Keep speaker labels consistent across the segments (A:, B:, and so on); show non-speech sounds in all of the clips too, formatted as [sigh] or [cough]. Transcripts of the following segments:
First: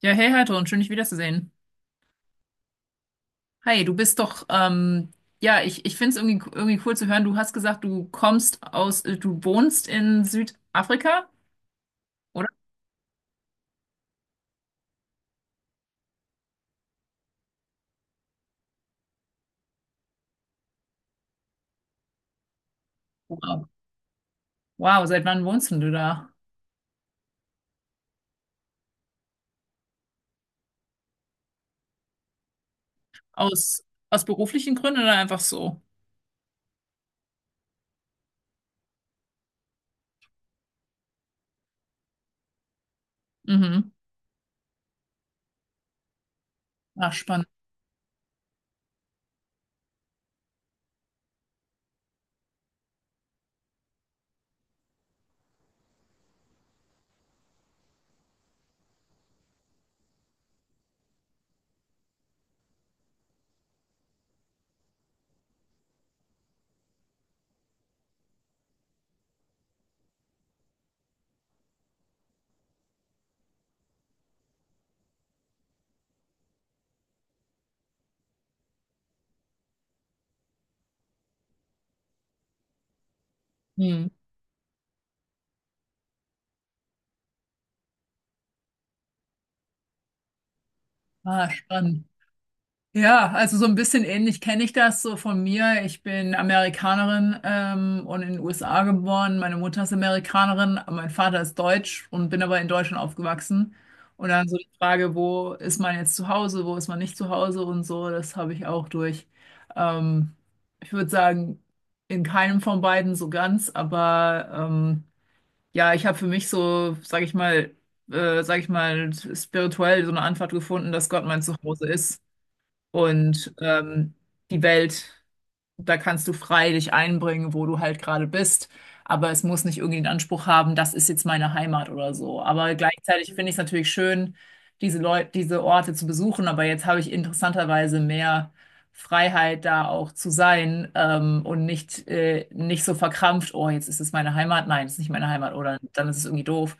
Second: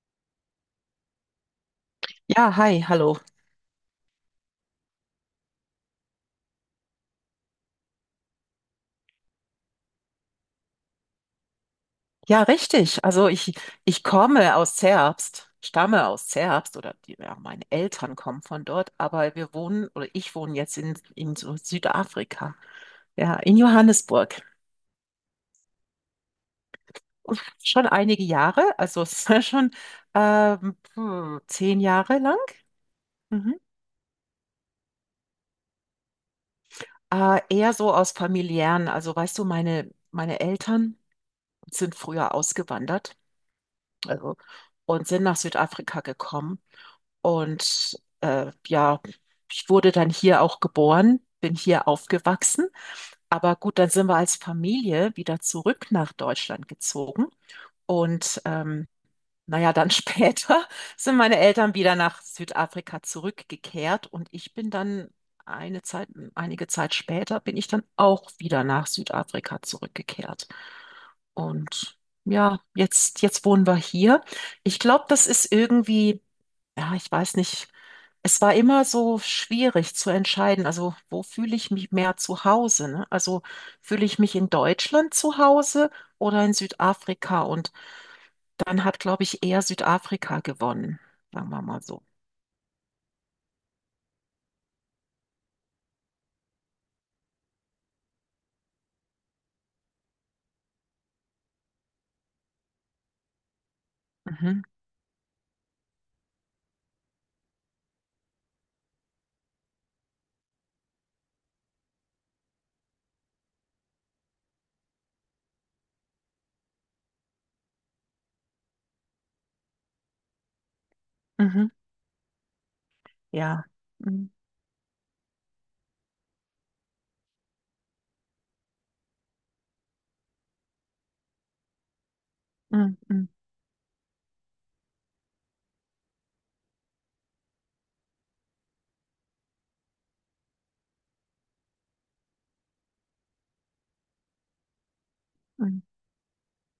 A: Ja, hey Heidrun, schön dich wiederzusehen.
B: Ja, hi, hallo.
A: Hi, du bist doch, ja, ich finde es irgendwie cool zu hören. Du hast gesagt, du kommst aus, du wohnst in Südafrika,
B: Ja,
A: oder?
B: richtig. Also ich komme aus Zerbst, stamme aus Zerbst oder die, ja, meine Eltern kommen von dort, aber wir wohnen oder ich wohne jetzt in so Südafrika, ja, in
A: Wow.
B: Johannesburg.
A: Wow, seit wann wohnst denn du da?
B: Und schon einige Jahre, also es [laughs] ist schon puh, 10 Jahre lang. Mhm.
A: Aus, aus beruflichen Gründen oder einfach so?
B: Eher so aus familiären, also weißt du, meine Eltern sind früher ausgewandert,
A: Mhm.
B: also und sind nach Südafrika gekommen.
A: Ach, spannend.
B: Und ja, ich wurde dann hier auch geboren, bin hier aufgewachsen. Aber gut, dann sind wir als Familie wieder zurück nach Deutschland gezogen. Und naja, dann [laughs] später sind meine Eltern wieder nach Südafrika zurückgekehrt und ich bin dann eine Zeit, einige Zeit später bin ich dann auch wieder nach Südafrika zurückgekehrt. Und ja, jetzt wohnen wir hier. Ich glaube, das ist irgendwie, ja, ich weiß nicht, es war immer so schwierig zu entscheiden, also wo fühle ich mich mehr zu Hause, ne? Also fühle
A: Hm.
B: ich mich in Deutschland zu Hause oder in Südafrika? Und dann hat, glaube ich, eher Südafrika gewonnen, sagen
A: Ah,
B: wir mal so.
A: spannend. Ja, also so ein bisschen ähnlich kenne ich das so von mir. Ich bin Amerikanerin und in den USA geboren. Meine Mutter ist Amerikanerin, aber mein Vater ist deutsch und bin aber in Deutschland aufgewachsen. Und dann so
B: Mhm,
A: die Frage, wo ist man jetzt zu Hause, wo ist man nicht zu Hause und so, das habe ich auch durch. Ähm, ich würde sagen, in keinem von beiden so ganz, aber ja, ich habe für mich so, sage ich mal, spirituell so eine Antwort gefunden, dass Gott mein
B: mhm,
A: Zuhause ist und
B: ja. Mhm,
A: die Welt. Da kannst du frei dich einbringen, wo du halt gerade bist. Aber es muss nicht irgendwie den Anspruch haben, das ist jetzt meine Heimat oder so. Aber
B: mhm, mhm,
A: gleichzeitig finde ich es natürlich schön, diese Leute, diese Orte zu besuchen. Aber jetzt habe ich interessanterweise mehr Freiheit, da auch zu sein, und nicht, nicht so verkrampft, oh, jetzt ist es meine Heimat. Nein, es ist nicht meine Heimat. Oder
B: mhm.
A: dann ist es irgendwie doof.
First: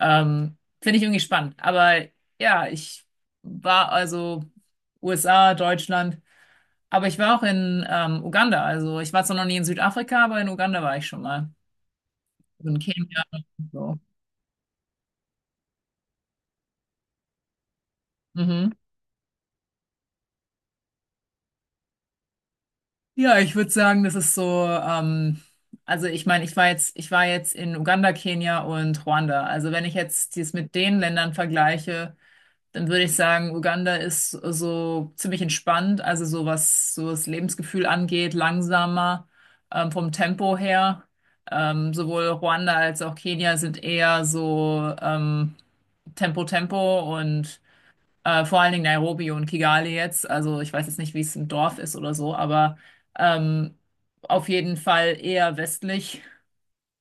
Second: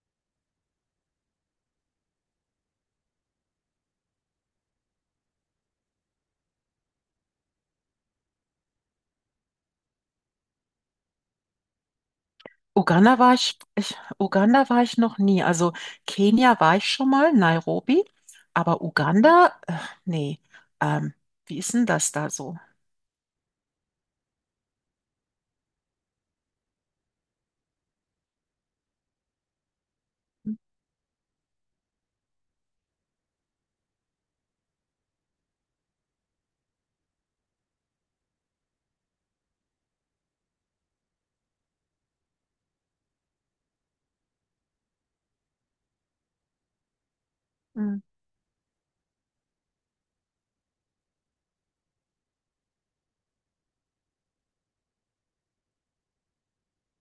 A: Finde ich irgendwie spannend. Aber ja, ich war also USA, Deutschland. Aber ich war auch in Uganda. Also ich war zwar noch nie in Südafrika, aber in Uganda war ich schon mal. Und in Kenia und so.
B: Uganda war ich noch nie. Also Kenia war ich schon mal, Nairobi,
A: Mhm.
B: aber Uganda, nee. Ähm, Wie ist denn das da so?
A: Ja, ich würde sagen, das ist so, also ich meine, ich war jetzt in Uganda, Kenia und Ruanda. Also wenn ich jetzt dies mit den Ländern vergleiche, dann würde ich sagen, Uganda ist so ziemlich entspannt, also so was so das Lebensgefühl angeht, langsamer, vom Tempo her. Sowohl Ruanda als auch Kenia sind eher so, Tempo Tempo und
B: Mhm.
A: vor allen Dingen Nairobi und Kigali jetzt. Also ich weiß jetzt nicht, wie es im Dorf ist oder so, aber ähm, auf jeden Fall eher westlich.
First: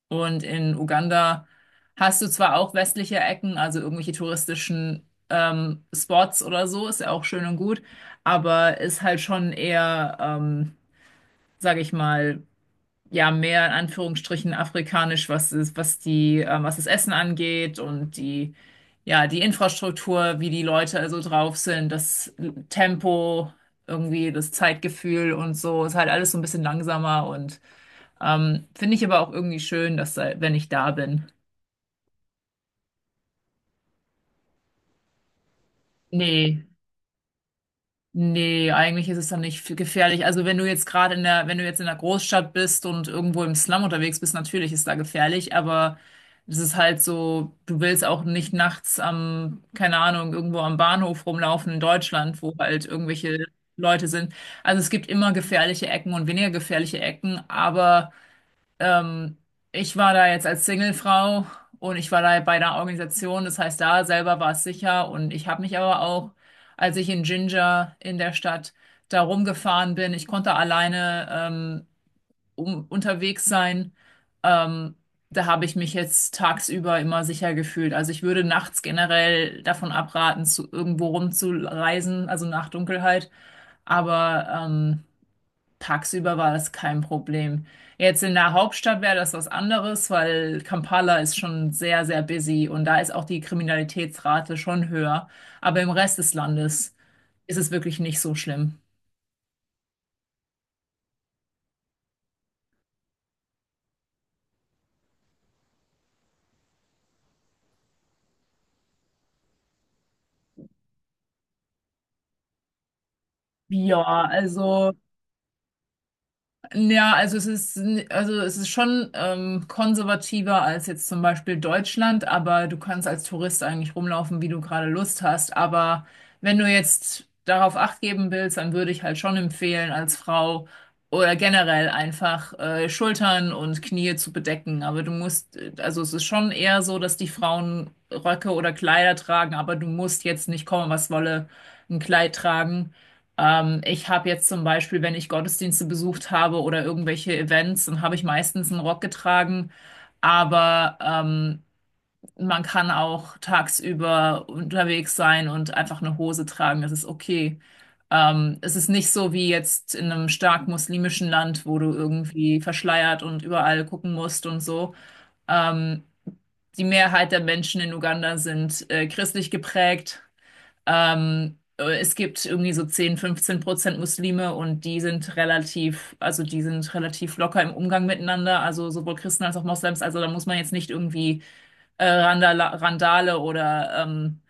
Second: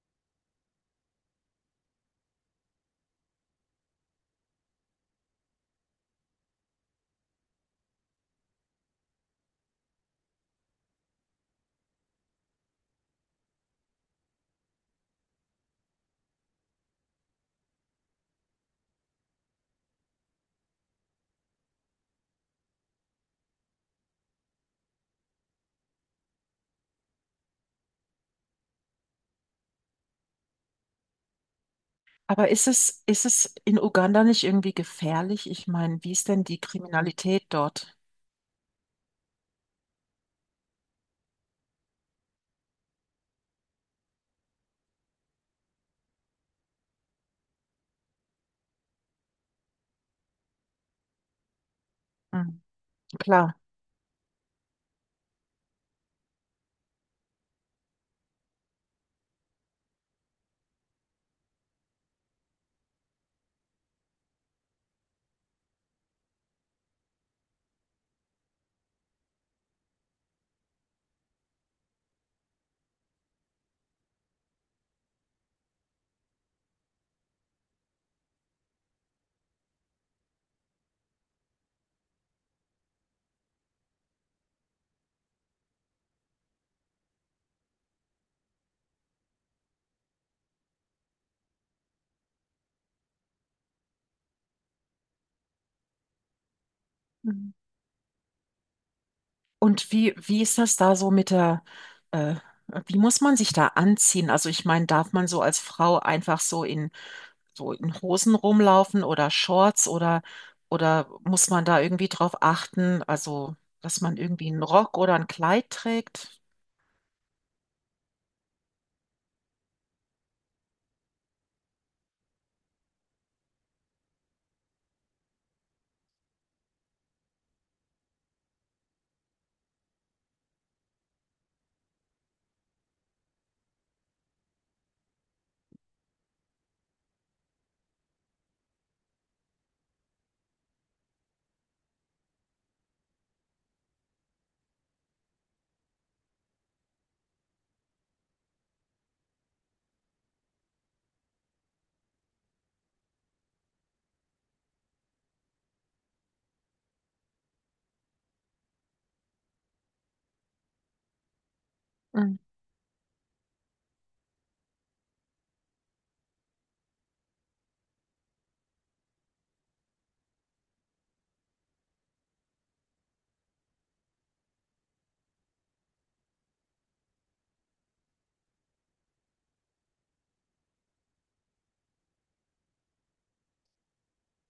A: Und in Uganda hast du zwar auch westliche Ecken, also irgendwelche touristischen Spots oder so, ist ja auch schön und gut, aber ist halt schon eher, sage ich mal, ja mehr in Anführungsstrichen afrikanisch, was die, was das Essen angeht und die, ja, die Infrastruktur, wie die Leute also drauf sind, das Tempo, irgendwie das Zeitgefühl und so, ist halt alles so ein bisschen langsamer und finde ich aber auch irgendwie schön, wenn ich da bin.
B: Aber ist es in Uganda nicht irgendwie gefährlich? Ich meine, wie ist denn die
A: Nee.
B: Kriminalität dort?
A: Nee, eigentlich ist es dann nicht f- gefährlich. Also wenn du jetzt wenn du jetzt in der Großstadt bist und irgendwo im Slum unterwegs bist, natürlich ist da gefährlich, aber es ist halt so, du willst auch nicht nachts am, keine Ahnung, irgendwo am Bahnhof rumlaufen in Deutschland, wo
B: Mhm.
A: halt irgendwelche
B: Klar.
A: Leute sind. Also es gibt immer gefährliche Ecken und weniger gefährliche Ecken, aber ähm, ich war da jetzt als Singlefrau und ich war da bei einer Organisation, das heißt, da selber war es sicher und ich habe mich aber auch, als ich in Ginger in der Stadt da rumgefahren bin, ich konnte alleine unterwegs sein. Ähm, da habe ich mich jetzt tagsüber immer sicher gefühlt. Also ich würde nachts generell davon abraten, zu irgendwo rumzureisen, also nach Dunkelheit. Aber tagsüber war das kein Problem. Jetzt in der Hauptstadt wäre das was anderes, weil Kampala ist schon sehr, sehr busy und da ist auch die Kriminalitätsrate schon höher. Aber im Rest des Landes
B: Mhm.
A: ist es wirklich nicht so schlimm.
B: Und wie ist das da so äh, wie muss man sich da anziehen? Also ich meine, darf man so als Frau einfach so in Hosen rumlaufen oder Shorts oder muss man da irgendwie drauf achten? Also,
A: Ja,
B: dass man irgendwie einen
A: also.
B: Rock oder ein Kleid trägt?
A: Ja, also es ist, also es ist schon konservativer als jetzt zum Beispiel Deutschland, aber du kannst als Tourist eigentlich rumlaufen, wie du gerade Lust hast. Aber wenn du jetzt darauf Acht geben willst, dann würde ich halt schon empfehlen, als Frau oder generell einfach Schultern und Knie zu bedecken. Aber du musst, also es ist schon eher so, dass die Frauen Röcke oder Kleider tragen, aber du musst jetzt nicht kommen, was wolle, ein Kleid tragen. Ich habe jetzt zum Beispiel, wenn ich Gottesdienste besucht habe oder irgendwelche Events, dann habe ich meistens einen Rock getragen. Aber man kann auch tagsüber unterwegs sein und einfach eine Hose tragen. Das ist okay. Es ist nicht so wie jetzt in einem stark muslimischen Land, wo du
B: Mhm.
A: irgendwie verschleiert und überall gucken musst und so. Ähm, die Mehrheit der Menschen in Uganda sind christlich geprägt. Es gibt irgendwie so 10, 15 Prozent Muslime und die sind relativ, also die sind relativ locker im Umgang miteinander, also sowohl Christen als auch Moslems. Also da muss man jetzt nicht irgendwie Randala Randale oder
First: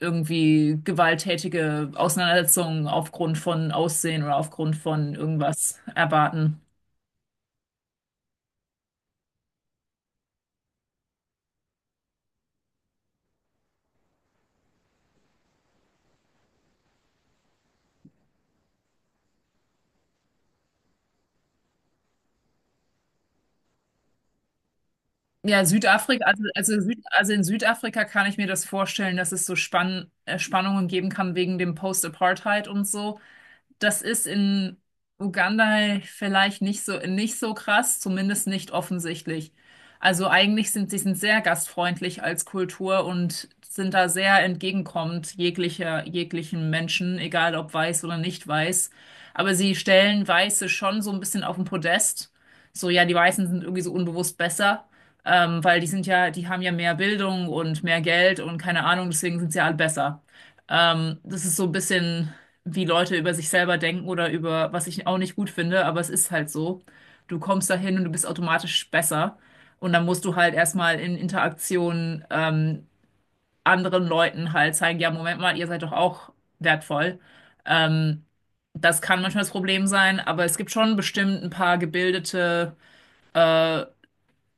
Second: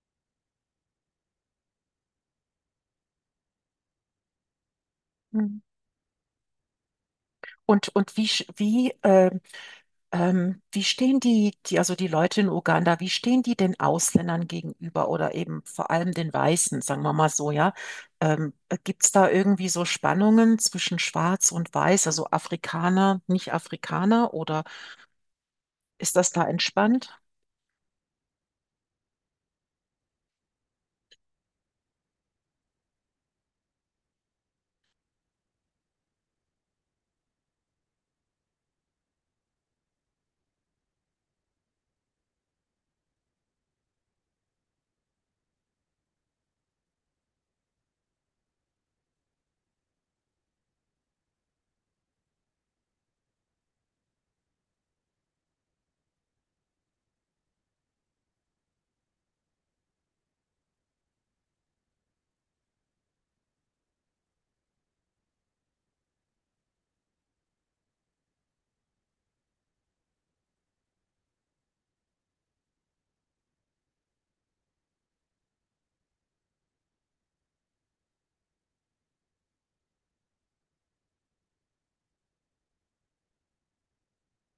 A: irgendwie gewalttätige Auseinandersetzungen aufgrund von Aussehen oder aufgrund von irgendwas erwarten.
B: Und wie stehen also die Leute in Uganda, wie stehen die den Ausländern gegenüber oder eben vor allem den Weißen, sagen wir mal so, ja? Ähm, Gibt es da irgendwie so Spannungen zwischen Schwarz und Weiß, also Afrikaner, Nicht-Afrikaner, oder
A: Ja,
B: ist
A: Südafrika,
B: das da
A: also, Süd,
B: entspannt?
A: also in Südafrika kann ich mir das vorstellen, dass es so Spannungen geben kann wegen dem Post-Apartheid und so. Das ist in Uganda vielleicht nicht so, nicht so krass, zumindest nicht offensichtlich. Also eigentlich sind sehr gastfreundlich als Kultur und sind da sehr entgegenkommend jeglicher, jeglichen Menschen, egal ob weiß oder nicht weiß. Aber sie stellen Weiße schon so ein bisschen auf den Podest. So, ja, die Weißen sind irgendwie so unbewusst besser, weil die sind ja, die haben ja mehr Bildung und mehr Geld und keine Ahnung, deswegen sind sie alle besser. Das ist so ein bisschen wie Leute über sich selber denken oder über, was ich auch nicht gut finde, aber es ist halt so. Du kommst dahin und du bist automatisch besser. Und dann musst du halt erstmal in Interaktion anderen Leuten halt zeigen, ja, Moment mal, ihr seid doch auch wertvoll. Ähm, das kann manchmal das Problem sein, aber es gibt schon bestimmt ein paar gebildete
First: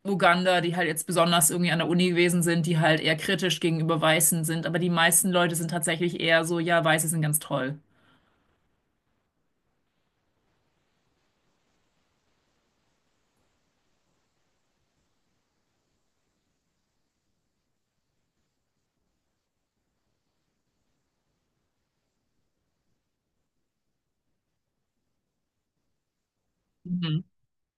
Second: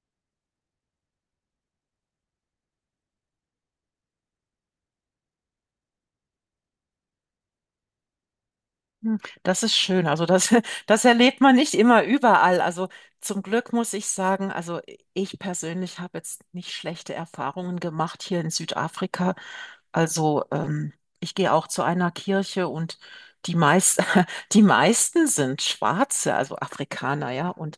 A: Uganda, die halt jetzt besonders irgendwie an der Uni gewesen sind, die halt eher kritisch gegenüber Weißen sind. Aber die meisten Leute sind tatsächlich eher so, ja, Weiße sind ganz toll.
B: Hm, das ist schön. Also das, [laughs] das erlebt man nicht immer überall. Also zum Glück muss ich sagen, also ich persönlich habe jetzt nicht schlechte Erfahrungen gemacht hier in Südafrika. Also ich gehe auch zu einer Kirche und die meist, [laughs] die meisten sind Schwarze, also
A: Mhm.
B: Afrikaner, ja. Und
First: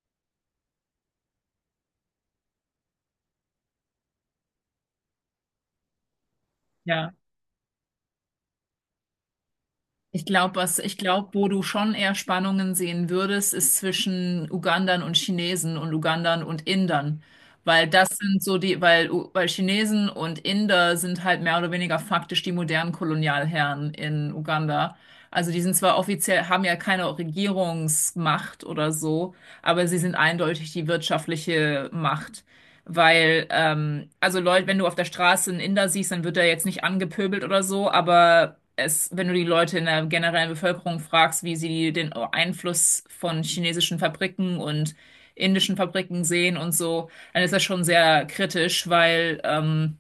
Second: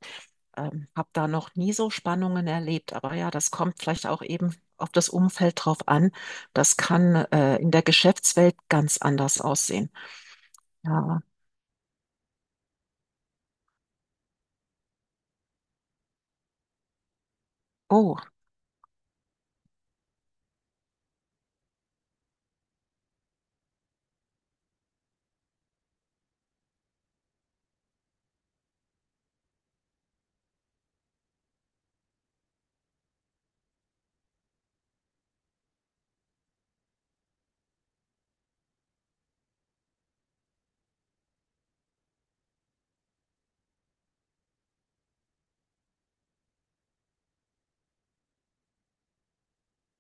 B: habe da noch nie so Spannungen erlebt. Aber ja, das kommt vielleicht auch eben auf das Umfeld drauf an. Das
A: Ja.
B: kann in der Geschäftswelt ganz anders aussehen.
A: Was ich
B: Ja.
A: glaube, wo du schon eher Spannungen sehen würdest, ist zwischen Ugandern und Chinesen und Ugandern und Indern, weil das
B: Oh.
A: sind so die, weil Chinesen und Inder sind halt mehr oder weniger faktisch die modernen Kolonialherren in Uganda. Also die sind zwar offiziell, haben ja keine Regierungsmacht oder so, aber sie sind eindeutig die wirtschaftliche Macht. Weil, also Leute, wenn du auf der Straße einen Inder siehst, dann wird er jetzt nicht angepöbelt oder so, aber es, wenn du die Leute in der generellen Bevölkerung fragst, wie sie den Einfluss von chinesischen Fabriken und indischen Fabriken sehen und so, dann ist das schon sehr kritisch, weil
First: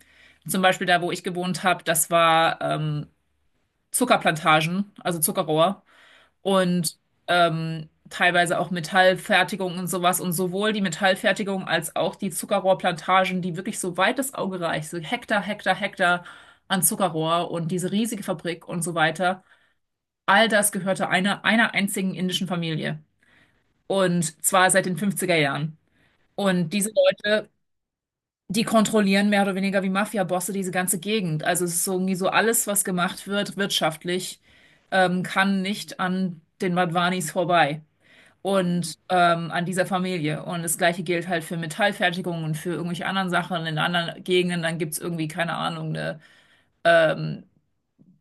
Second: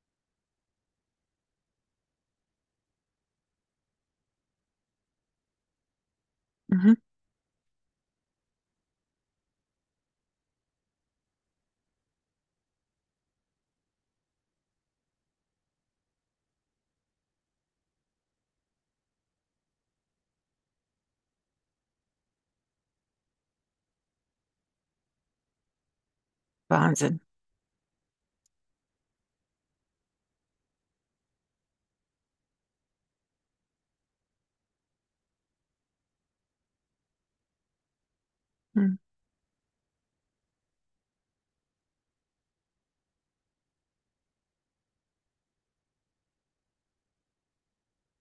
A: zum Beispiel da, wo ich gewohnt habe, das war Zuckerplantagen, also Zuckerrohr
B: Mhm.
A: und teilweise auch Metallfertigung und sowas. Und sowohl die Metallfertigung als auch die Zuckerrohrplantagen, die wirklich so weit das Auge reicht, so Hektar, Hektar, Hektar an Zuckerrohr und diese riesige Fabrik und so weiter, all das gehörte einer, einer einzigen indischen Familie. Und zwar seit den fünfziger Jahren. Und diese
B: Wahnsinn.
A: Leute, die kontrollieren mehr oder weniger wie Mafia-Bosse diese ganze Gegend. Also es ist so irgendwie so alles, was gemacht wird wirtschaftlich, kann nicht an den Madhwanis vorbei
B: Mhm.
A: und an dieser Familie. Und das Gleiche gilt halt für Metallfertigung und für irgendwelche anderen Sachen in anderen Gegenden. Dann gibt's irgendwie, keine Ahnung, eine ähm,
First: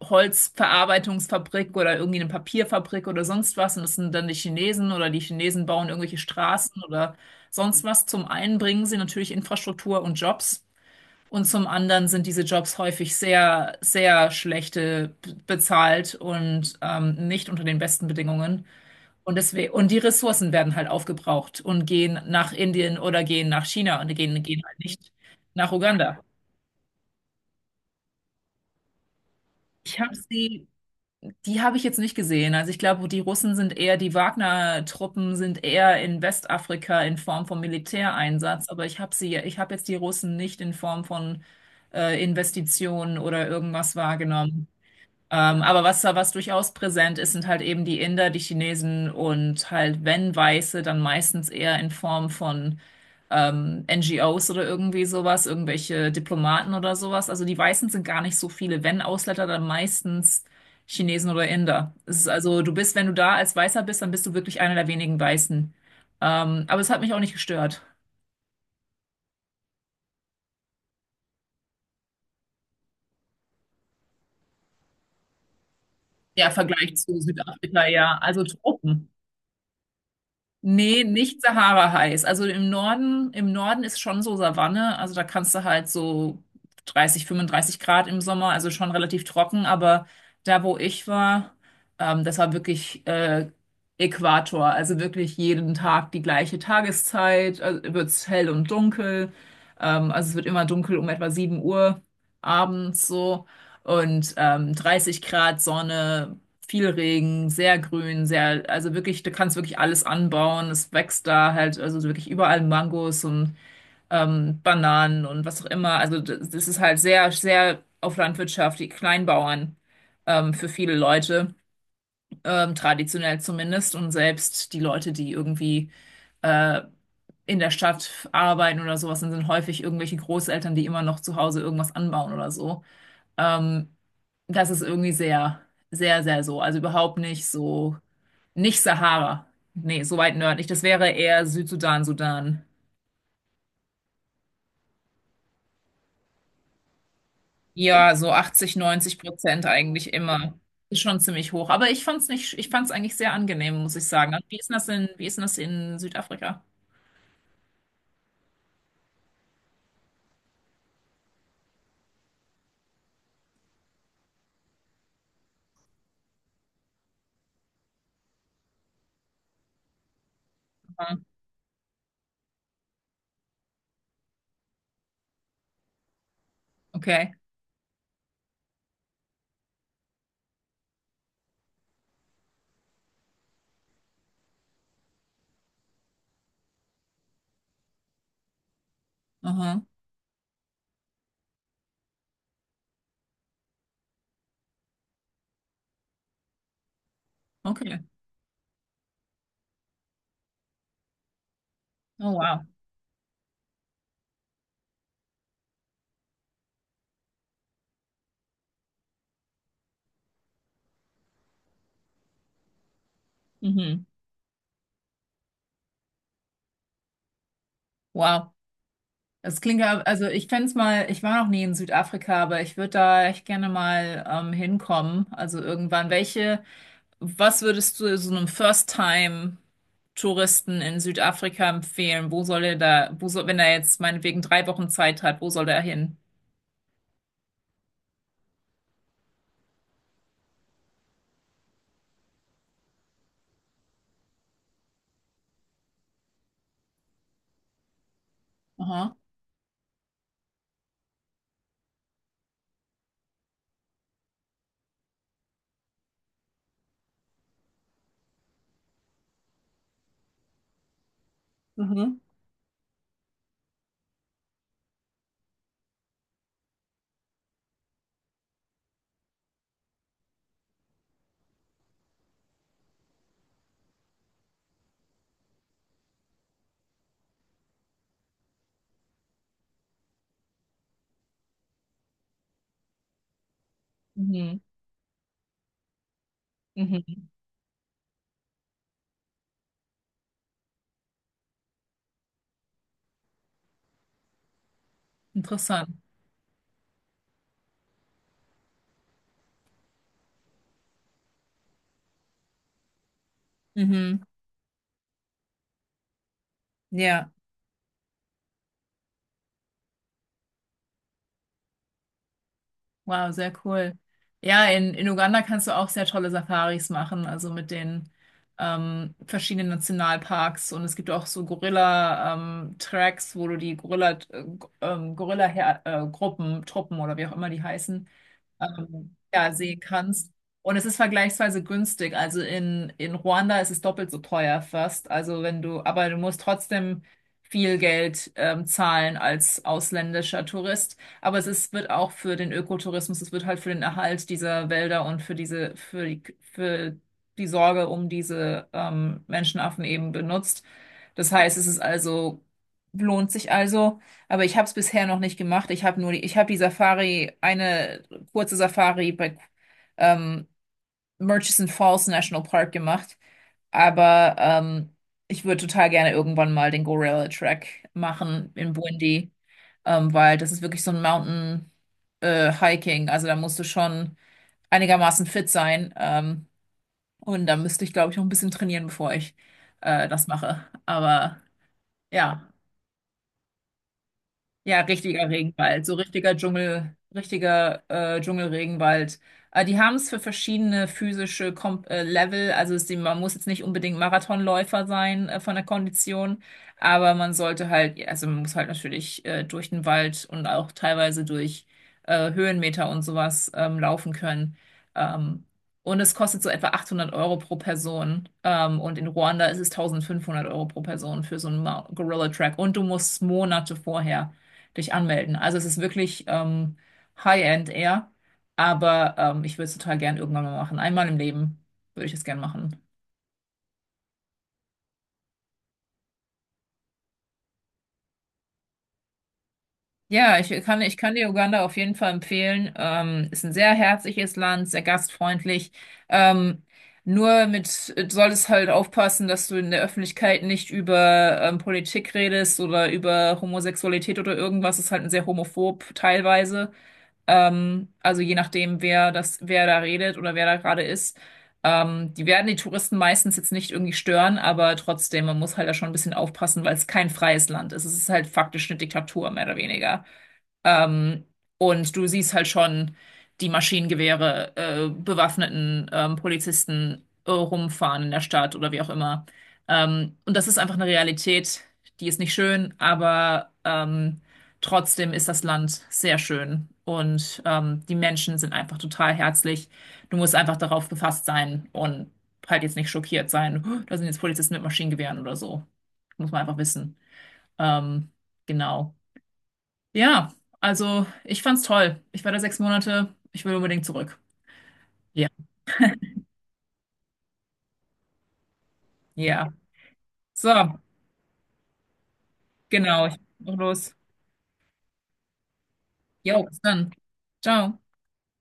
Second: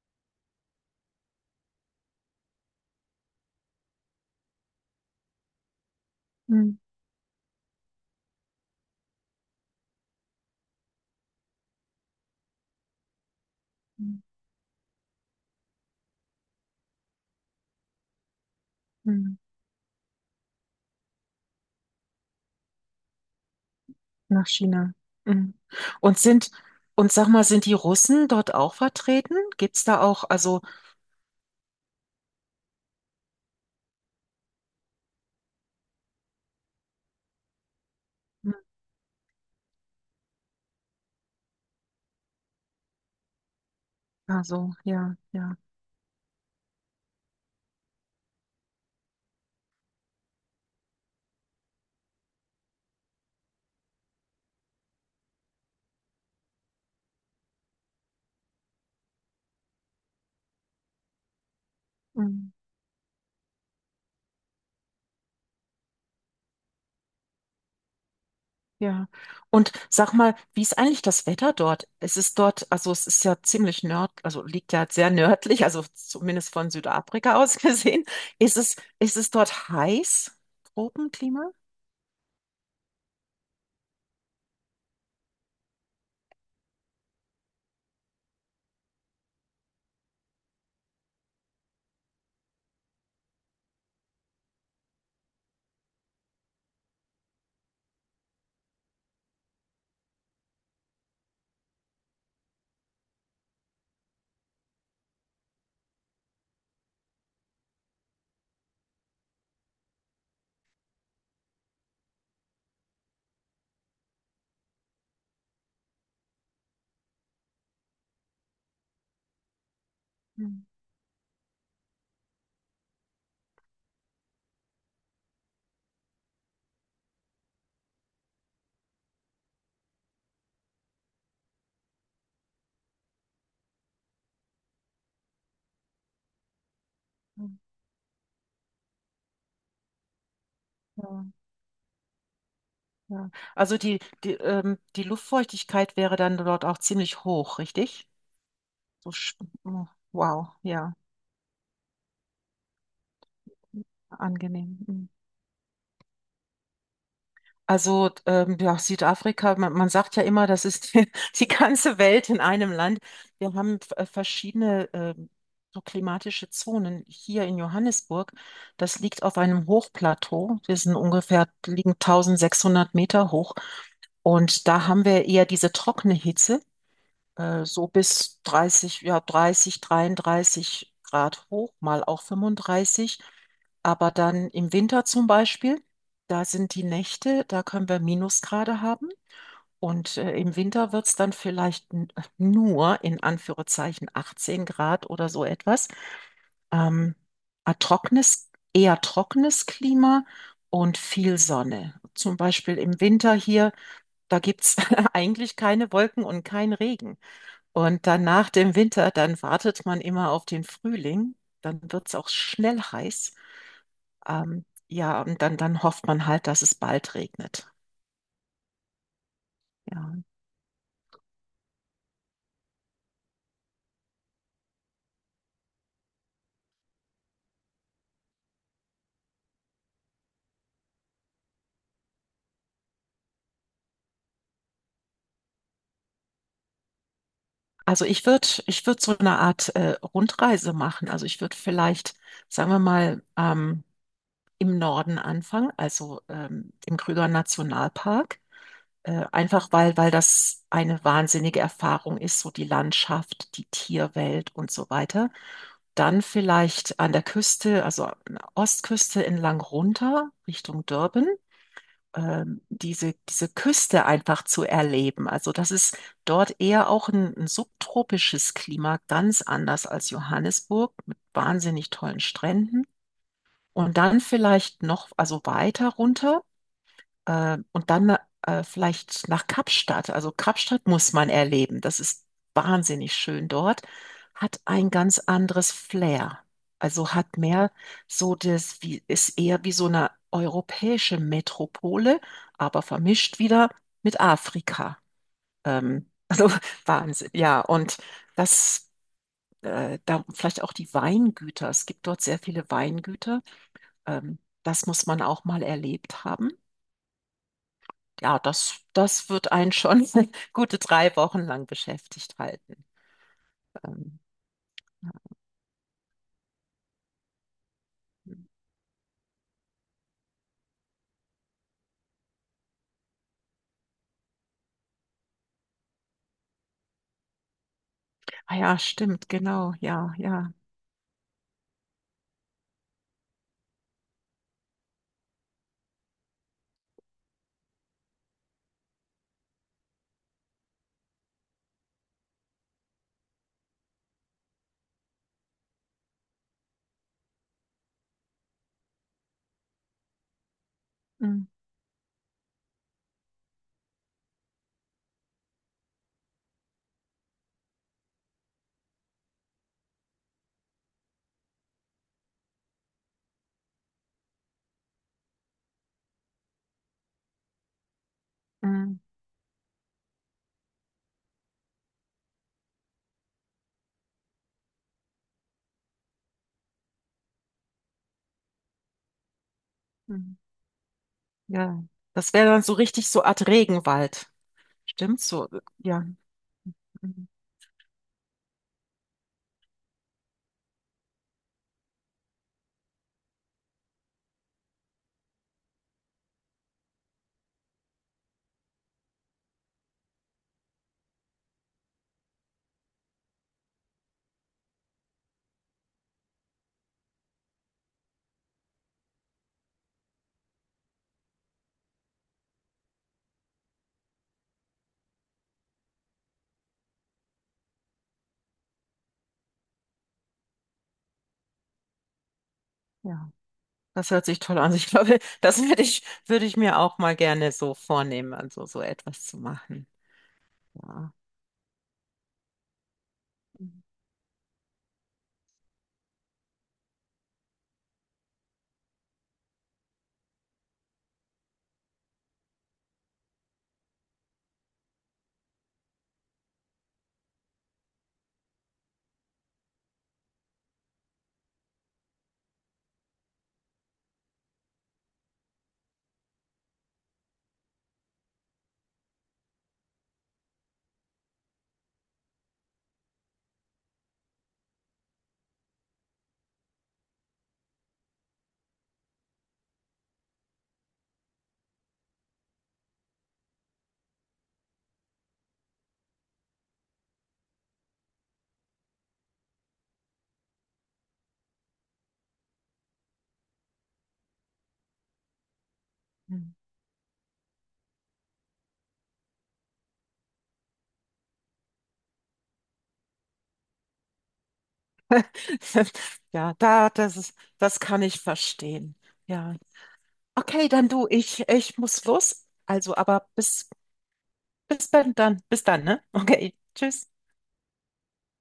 A: Holzverarbeitungsfabrik oder irgendwie eine Papierfabrik oder sonst was. Und das sind dann die Chinesen oder die Chinesen bauen irgendwelche
B: Mhm.
A: Straßen oder sonst was. Zum einen bringen sie natürlich Infrastruktur und Jobs. Und zum anderen sind diese Jobs häufig sehr, sehr schlechte bezahlt und nicht unter den besten Bedingungen. Und
B: Mhm.
A: deswegen, und die Ressourcen werden halt aufgebraucht und gehen nach Indien oder gehen nach China und
B: Nach
A: gehen halt
B: China.
A: nicht
B: Mhm.
A: nach Uganda.
B: Und sind, und sag mal, sind die Russen dort auch vertreten? Gibt es
A: Ich
B: da
A: habe
B: auch, also,
A: sie, die habe ich jetzt nicht gesehen. Also ich glaube, die Russen sind eher, die Wagner-Truppen sind eher in Westafrika in Form von
B: Mhm.
A: Militäreinsatz, aber ich habe jetzt die Russen nicht in Form von Investitionen oder irgendwas wahrgenommen.
B: Also, ja, ja,
A: Aber was durchaus präsent ist, sind halt eben die Inder, die Chinesen und halt, wenn Weiße, dann meistens eher in Form von NGOs oder irgendwie sowas, irgendwelche Diplomaten oder sowas. Also die Weißen sind gar nicht so viele. Wenn Ausländer, dann meistens Chinesen oder Inder. Es ist
B: Mhm.
A: also, du bist, wenn du da als Weißer bist, dann bist du wirklich einer der wenigen Weißen. Aber es hat mich auch nicht gestört.
B: Ja. Und sag mal, wie ist eigentlich das Wetter dort? Es ist dort, also es ist ja ziemlich also liegt ja sehr nördlich, also
A: Der
B: zumindest von
A: Vergleich zu
B: Südafrika aus [laughs]
A: Südafrika,
B: gesehen.
A: ja, also
B: Ist es,
A: Tropen.
B: ist es dort heiß?
A: Nee, nicht
B: Tropenklima?
A: Sahara-heiß. Also im Norden ist schon so Savanne. Also da kannst du halt so 30, 35 Grad im Sommer, also schon relativ trocken. Aber da, wo ich war, das war wirklich Äquator. Also wirklich jeden Tag die gleiche Tageszeit. Also wird's hell und dunkel. Also es wird immer dunkel um etwa 7 Uhr abends so. Und 30 Grad Sonne, viel Regen, sehr grün, sehr, also wirklich, du kannst wirklich alles anbauen. Es wächst da halt, also wirklich überall Mangos und Bananen und was auch immer. Also das ist halt sehr, sehr auf Landwirtschaft, die Kleinbauern
B: Mhm.
A: für viele Leute, traditionell zumindest. Und selbst die Leute, die irgendwie äh, in der Stadt arbeiten oder sowas, dann sind häufig irgendwelche Großeltern, die immer noch zu Hause irgendwas anbauen oder so. Ähm, Das ist irgendwie sehr, sehr, sehr so. Also überhaupt nicht so, nicht Sahara. Nee, so weit nördlich. Das wäre
B: Ja.
A: eher Südsudan, Sudan.
B: Ja. Also die Luftfeuchtigkeit wäre dann dort auch ziemlich hoch, richtig?
A: Ja, so 80,
B: So,
A: 90 Prozent
B: oh,
A: eigentlich
B: wow,
A: immer.
B: ja,
A: Ist schon ziemlich hoch. Aber ich fand's nicht, ich fand's eigentlich sehr angenehm, muss ich sagen. Wie ist
B: angenehm.
A: denn das in,
B: Mhm.
A: wie ist denn das in Südafrika?
B: Also ja, Südafrika, man sagt ja immer, das ist [laughs] die, die ganze Welt in einem Land. Wir haben verschiedene so klimatische Zonen hier in Johannesburg. Das liegt auf einem Hochplateau. Wir sind
A: Ah,
B: ungefähr, liegen 1.600 Meter hoch. Und da haben wir eher diese trockene Hitze.
A: okay.
B: So bis 30, ja, 30, 33 Grad hoch, mal auch 35. Aber dann im Winter zum Beispiel, da sind die Nächte, da können wir Minusgrade haben.
A: Aha.
B: Und im Winter wird es dann vielleicht nur in Anführungszeichen 18 Grad oder so etwas. Ähm, ein
A: Okay.
B: trockenes, eher trockenes Klima und viel Sonne.
A: Oh,
B: Zum
A: wow.
B: Beispiel im Winter hier, da gibt es [laughs] eigentlich keine Wolken und kein Regen. Und dann nach dem Winter, dann wartet man immer auf den Frühling. Dann wird es auch schnell heiß.
A: Mhm.
B: Ja, und dann hofft man halt, dass es bald regnet.
A: Wow. Das klingt ja,
B: Ja.
A: also ich fände es mal, ich war noch nie in Südafrika, aber ich würde da echt gerne mal hinkommen. Also irgendwann. Welche, was würdest du so einem First-Time-Touristen in Südafrika empfehlen? Wo soll er da, wo soll, wenn er jetzt meinetwegen drei Wochen Zeit hat, wo soll er hin?
B: Also ich würde so eine Art Rundreise machen. Also ich würde vielleicht, sagen wir mal, im Norden anfangen, also im Krüger Nationalpark.
A: Aha.
B: Einfach weil das eine wahnsinnige Erfahrung ist, so die Landschaft, die Tierwelt und so weiter. Dann vielleicht an der Küste, also an der Ostküste entlang runter Richtung Durban,
A: Mhm.
B: diese Küste einfach zu erleben. Also das ist dort eher auch ein subtropisches Klima, ganz anders als Johannesburg mit wahnsinnig tollen Stränden. Und dann vielleicht noch, also weiter runter und dann vielleicht nach Kapstadt. Also Kapstadt muss man erleben. Das ist wahnsinnig schön dort.
A: Mhm.
B: Hat ein ganz anderes Flair. Also
A: Mhm.
B: hat mehr so ist eher wie so eine europäische Metropole, aber vermischt wieder mit Afrika.
A: Interessant.
B: Also [laughs] Wahnsinn, ja. Und das, da vielleicht auch die Weingüter. Es gibt dort sehr viele Weingüter.
A: Mhm.
B: Das muss man auch mal erlebt haben.
A: Ja,
B: Ja, das, das wird einen schon [laughs] gute 3 Wochen lang beschäftigt halten.
A: wow, sehr cool.
B: Ähm,
A: Ja, in Uganda kannst du auch sehr tolle Safaris machen, also mit den verschiedenen Nationalparks, und es gibt auch so Gorilla-Tracks, wo du die Gorilla-Gruppen, Truppen oder wie auch immer die heißen
B: ah ja, stimmt,
A: ja,
B: genau,
A: sehen
B: ja,
A: kannst.
B: ja.
A: Und es ist vergleichsweise günstig. Also in Ruanda ist es doppelt so teuer fast. Also wenn du, aber du musst trotzdem viel Geld zahlen als ausländischer Tourist. Aber es ist, wird auch für den Ökotourismus, es wird halt für den Erhalt dieser Wälder und für diese, für die Sorge um diese Menschenaffen eben benutzt. Das
B: Mm,
A: heißt, es ist also, lohnt sich also, aber ich habe es bisher noch nicht gemacht. Ich habe nur die, ich habe die Safari, eine kurze Safari bei ähm, Murchison Falls National Park gemacht, aber ich würde total gerne irgendwann mal den Gorilla Track machen in
B: mm,
A: Burundi, weil das ist wirklich so ein Mountain Hiking, also da musst du schon einigermaßen fit sein, und da müsste ich, glaube ich, noch ein bisschen trainieren, bevor ich das
B: mm,
A: mache, aber
B: ja. Das
A: ja.
B: wäre dann so richtig so Art Regenwald.
A: Ja,
B: Stimmt
A: richtiger
B: so,
A: Regenwald, so
B: ja,
A: richtiger Dschungel,
B: mm,
A: richtiger Dschungelregenwald. Die haben es für verschiedene physische Kom Level, also ist die, man muss jetzt nicht unbedingt Marathonläufer sein, von der Kondition, aber man sollte halt, ja, also man muss halt natürlich durch den Wald und auch teilweise durch Höhenmeter und sowas laufen können. Ähm, und es kostet so etwa 800 Euro pro Person. Und in Ruanda ist es 1500 Euro pro Person für so einen Mount- Gorilla Track. Und du musst Monate vorher dich anmelden. Also es ist wirklich High-End eher, aber ich würde es total gern irgendwann mal machen. Einmal im Leben würde ich es gern machen.
B: ja. Das hört sich toll an. Ich glaube, das würde ich mir auch mal gerne so vornehmen, also so etwas zu machen.
A: Ja, ich kann, ich
B: Ja,
A: kann dir Uganda auf jeden Fall empfehlen. Ist ein sehr herzliches Land, sehr gastfreundlich. Ähm, Nur mit, solltest halt aufpassen, dass du in der Öffentlichkeit nicht über Politik redest oder über Homosexualität oder irgendwas. Ist halt ein sehr homophob teilweise. Also je nachdem, wer da redet oder wer da gerade ist. Die werden die Touristen meistens jetzt nicht irgendwie stören, aber trotzdem, man muss halt da schon ein bisschen aufpassen, weil es kein freies Land ist. Es ist halt faktisch eine Diktatur, mehr oder weniger. Ähm, und du siehst halt schon die Maschinengewehre, bewaffneten Polizisten rumfahren in der Stadt oder wie auch immer. Und das ist einfach eine Realität, die ist nicht schön, aber trotzdem ist das Land sehr schön. Und die Menschen sind einfach total herzlich. Du musst einfach darauf gefasst sein und halt jetzt nicht schockiert sein. "Oh, da sind jetzt Polizisten mit Maschinengewehren oder so." Muss man einfach wissen. Ähm, genau. Ja, also ich fand's toll. Ich war da 6 Monate. Ich will unbedingt zurück. Ja,
B: [laughs] ja, das kann ich verstehen.
A: ja.
B: Ja. Okay,
A: So,
B: ich muss los. Also,
A: genau. Ich
B: aber
A: mach
B: bis,
A: los.
B: bis dann, bis dann, ne?
A: Jo,
B: Okay,
A: bis dann.
B: tschüss.
A: Ciao.